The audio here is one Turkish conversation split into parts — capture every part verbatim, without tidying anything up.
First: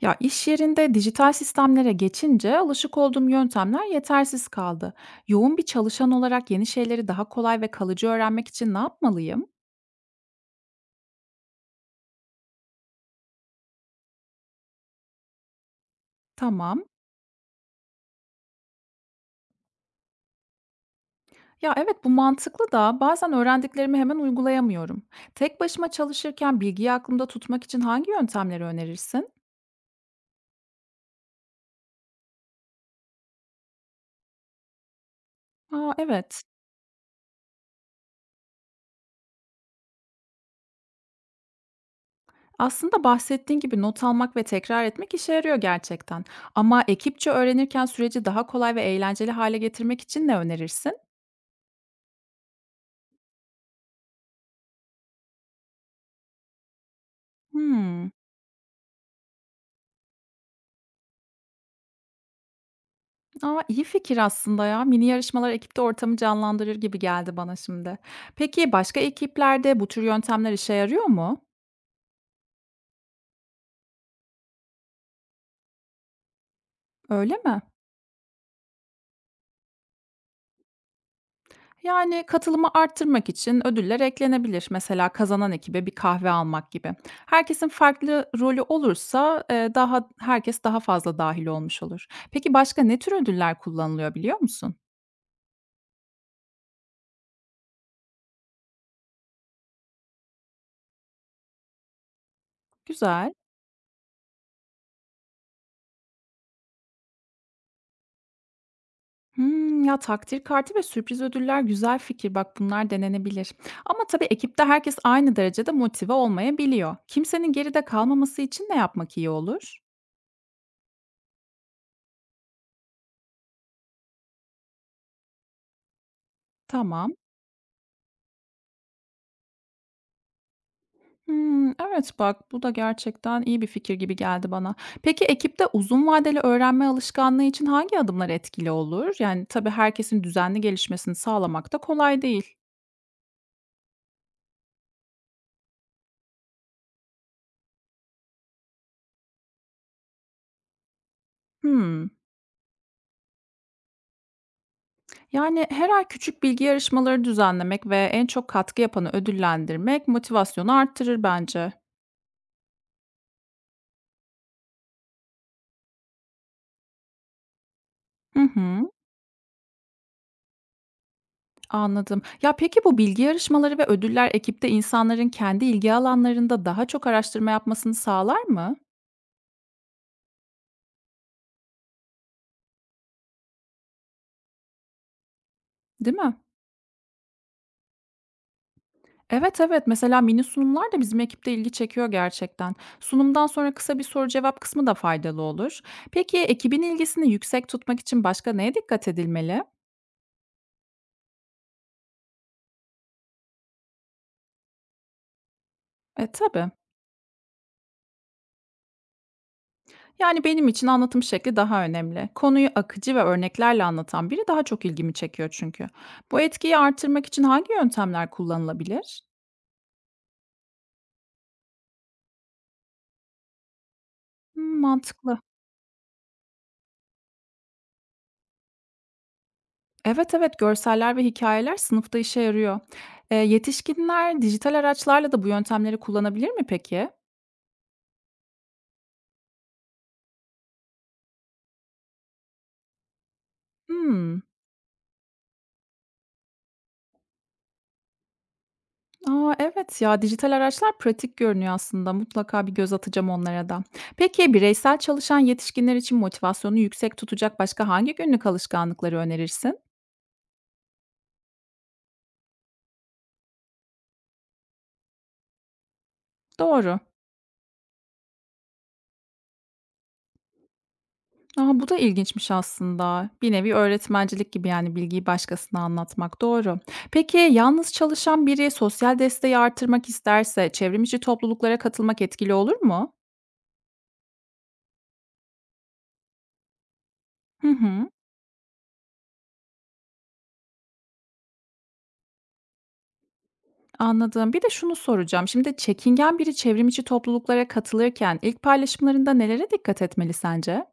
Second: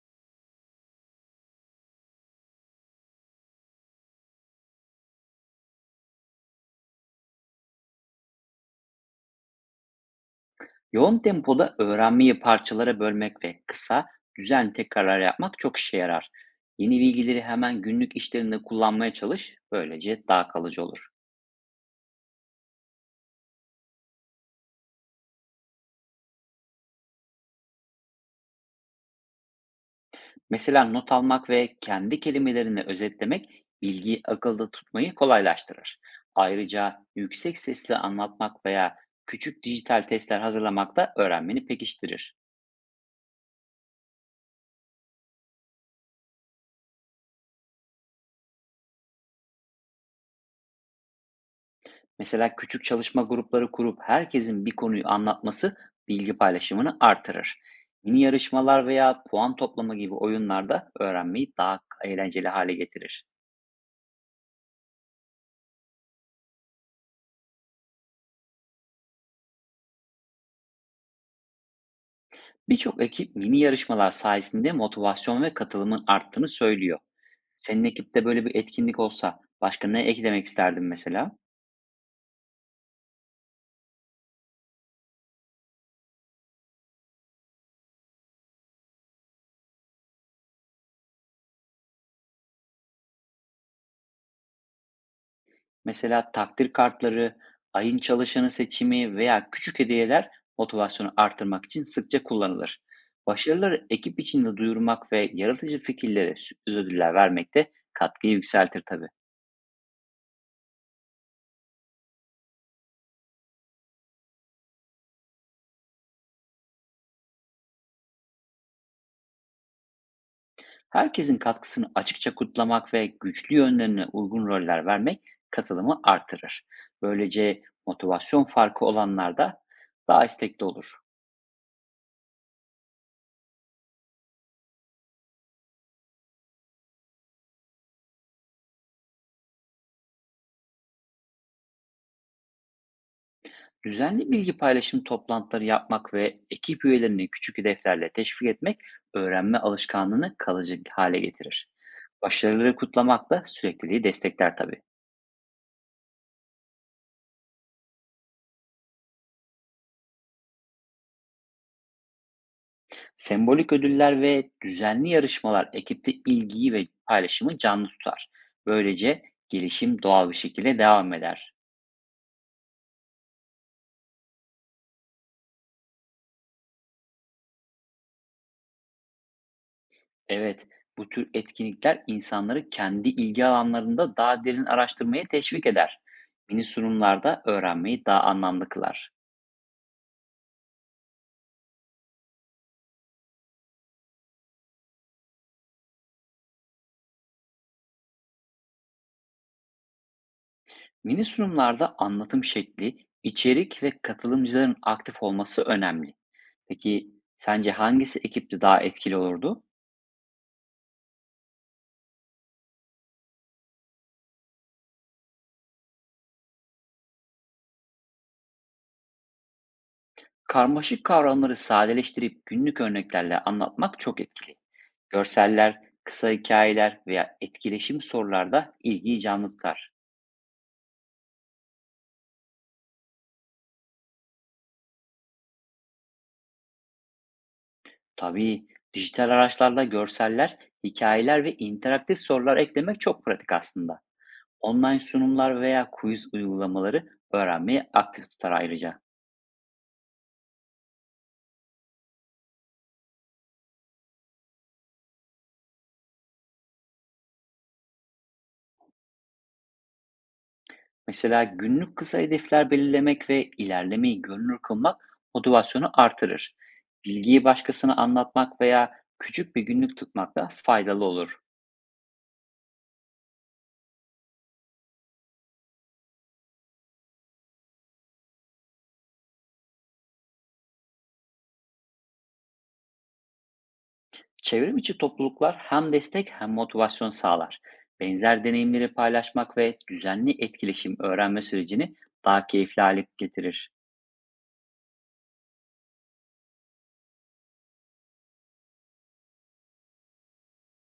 Ya iş yerinde dijital sistemlere geçince alışık olduğum yöntemler yetersiz kaldı. Yoğun bir çalışan olarak yeni şeyleri daha kolay ve kalıcı öğrenmek için ne yapmalıyım? Yoğun tempoda öğrenmeyi parçalara bölmek ve kısa, düzenli tekrarlar yapmak çok işe yarar. Tamam. Yeni bilgileri hemen günlük işlerinde kullanmaya çalış, böylece daha kalıcı olur. Ya evet bu mantıklı da bazen öğrendiklerimi hemen uygulayamıyorum. Tek başıma çalışırken bilgiyi aklımda tutmak için hangi yöntemleri önerirsin? Mesela not almak ve kendi kelimelerini özetlemek bilgiyi akılda tutmayı Aa kolaylaştırır. evet. Ayrıca yüksek sesle anlatmak veya küçük dijital testler hazırlamak da öğrenmeni pekiştirir. Aslında bahsettiğin gibi not almak ve tekrar etmek işe yarıyor gerçekten. Ama ekipçe öğrenirken süreci daha kolay ve eğlenceli hale getirmek için ne önerirsin? Mesela küçük çalışma grupları kurup herkesin bir konuyu anlatması bilgi paylaşımını artırır. Hmm. Mini yarışmalar veya puan toplama gibi oyunlarda öğrenmeyi daha eğlenceli hale getirir. Aa iyi fikir aslında ya. Mini yarışmalar ekipte ortamı canlandırır gibi geldi bana şimdi. Peki başka ekiplerde bu tür yöntemler işe yarıyor mu? Birçok ekip mini yarışmalar sayesinde motivasyon ve katılımın arttığını söylüyor. Öyle mi? Senin ekipte böyle bir etkinlik olsa başka ne eklemek isterdin mesela? Yani katılımı arttırmak için ödüller eklenebilir. Mesela kazanan ekibe bir kahve almak gibi. Herkesin farklı rolü olursa e, daha herkes daha fazla dahil olmuş olur. Peki başka ne tür ödüller kullanılıyor biliyor musun? Mesela takdir kartları, ayın çalışanı seçimi veya küçük hediyeler motivasyonu artırmak için sıkça kullanılır. Güzel. Başarıları ekip içinde duyurmak ve yaratıcı fikirlere sürpriz ödüller vermek de katkıyı yükseltir tabii. Hımm. Ya, takdir kartı ve sürpriz ödüller güzel fikir. Bak, bunlar denenebilir. Ama tabii ekipte herkes aynı derecede motive olmayabiliyor. Kimsenin geride kalmaması için ne yapmak iyi olur? Herkesin katkısını açıkça kutlamak ve güçlü yönlerine uygun roller vermek katılımı artırır. Tamam. Böylece motivasyon farkı olanlar da daha istekli olur. Hımm, evet, bak, bu da gerçekten iyi bir fikir gibi geldi bana. Peki ekipte uzun vadeli öğrenme alışkanlığı için hangi adımlar etkili olur? Yani, tabii herkesin düzenli gelişmesini sağlamak da kolay değil. Düzenli bilgi paylaşım toplantıları yapmak ve ekip üyelerini küçük hedeflerle teşvik etmek öğrenme alışkanlığını kalıcı hale getirir. Hımm. Başarıları kutlamak da sürekliliği destekler tabii. Yani, her ay küçük bilgi yarışmaları düzenlemek ve en çok katkı yapanı ödüllendirmek motivasyonu arttırır bence. Sembolik ödüller ve düzenli yarışmalar ekipte ilgiyi ve paylaşımı canlı tutar. Hı hı, Böylece gelişim doğal bir şekilde devam eder. anladım. Ya, peki bu bilgi yarışmaları ve ödüller ekipte insanların kendi ilgi alanlarında daha çok araştırma yapmasını sağlar mı? Evet, bu tür etkinlikler insanları kendi ilgi alanlarında daha derin araştırmaya teşvik eder. Değil mi? Mini sunumlarda öğrenmeyi daha anlamlı kılar. Evet, evet. Mesela mini sunumlar da bizim ekipte ilgi çekiyor gerçekten. Sunumdan sonra kısa bir soru cevap kısmı da faydalı olur. Peki ekibin ilgisini yüksek tutmak için başka neye dikkat edilmeli? Mini sunumlarda anlatım şekli, içerik ve katılımcıların aktif olması önemli. E, tabii. Peki sence hangisi ekipte daha etkili olurdu? Yani, benim için anlatım şekli daha önemli. Konuyu akıcı ve örneklerle anlatan biri daha çok ilgimi çekiyor çünkü. Bu etkiyi artırmak için hangi yöntemler kullanılabilir? Karmaşık kavramları sadeleştirip günlük örneklerle anlatmak çok etkili. Hımm, mantıklı. Görseller, kısa hikayeler veya etkileşim sorularda ilgiyi canlı tutar. Evet, evet, görseller ve hikayeler sınıfta işe yarıyor. Eee, yetişkinler dijital araçlarla da bu yöntemleri kullanabilir mi peki? Tabii dijital araçlarla görseller, hikayeler ve interaktif sorular eklemek çok pratik aslında. Hmm. Online sunumlar veya quiz uygulamaları öğrenmeyi aktif tutar ayrıca. Aa evet ya, dijital araçlar pratik görünüyor aslında. Mutlaka bir göz atacağım onlara da. Peki, bireysel çalışan yetişkinler için motivasyonu yüksek tutacak başka hangi günlük alışkanlıkları önerirsin? Mesela günlük kısa hedefler belirlemek ve ilerlemeyi görünür kılmak motivasyonu artırır. Doğru. Bilgiyi başkasına anlatmak veya küçük bir günlük tutmak da faydalı olur. A, bu da ilginçmiş aslında. Bir nevi öğretmencilik gibi, yani, bilgiyi başkasına anlatmak, doğru. Peki, yalnız çalışan biri sosyal desteği artırmak isterse çevrimiçi topluluklara katılmak etkili olur mu? Çevrim içi topluluklar hem destek hem motivasyon sağlar. Hı hı, Benzer deneyimleri paylaşmak ve düzenli etkileşim öğrenme sürecini daha keyifli hale getirir. anladım. Bir de şunu soracağım. Şimdi çekingen biri çevrimiçi topluluklara katılırken ilk paylaşımlarında nelere dikkat etmeli sence?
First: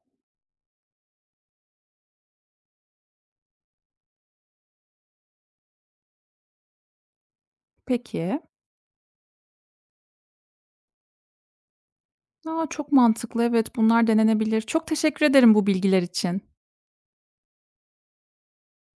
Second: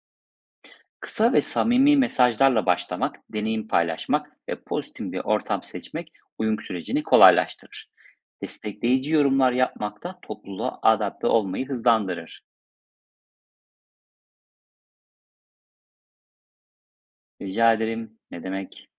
Kısa ve samimi mesajlarla başlamak, deneyim paylaşmak ve pozitif bir ortam seçmek uyum sürecini kolaylaştırır. Peki. Destekleyici yorumlar yapmak da topluluğa adapte olmayı hızlandırır. A, çok mantıklı. Evet, bunlar denenebilir. Çok teşekkür ederim bu bilgiler için. Rica ederim. Ne demek?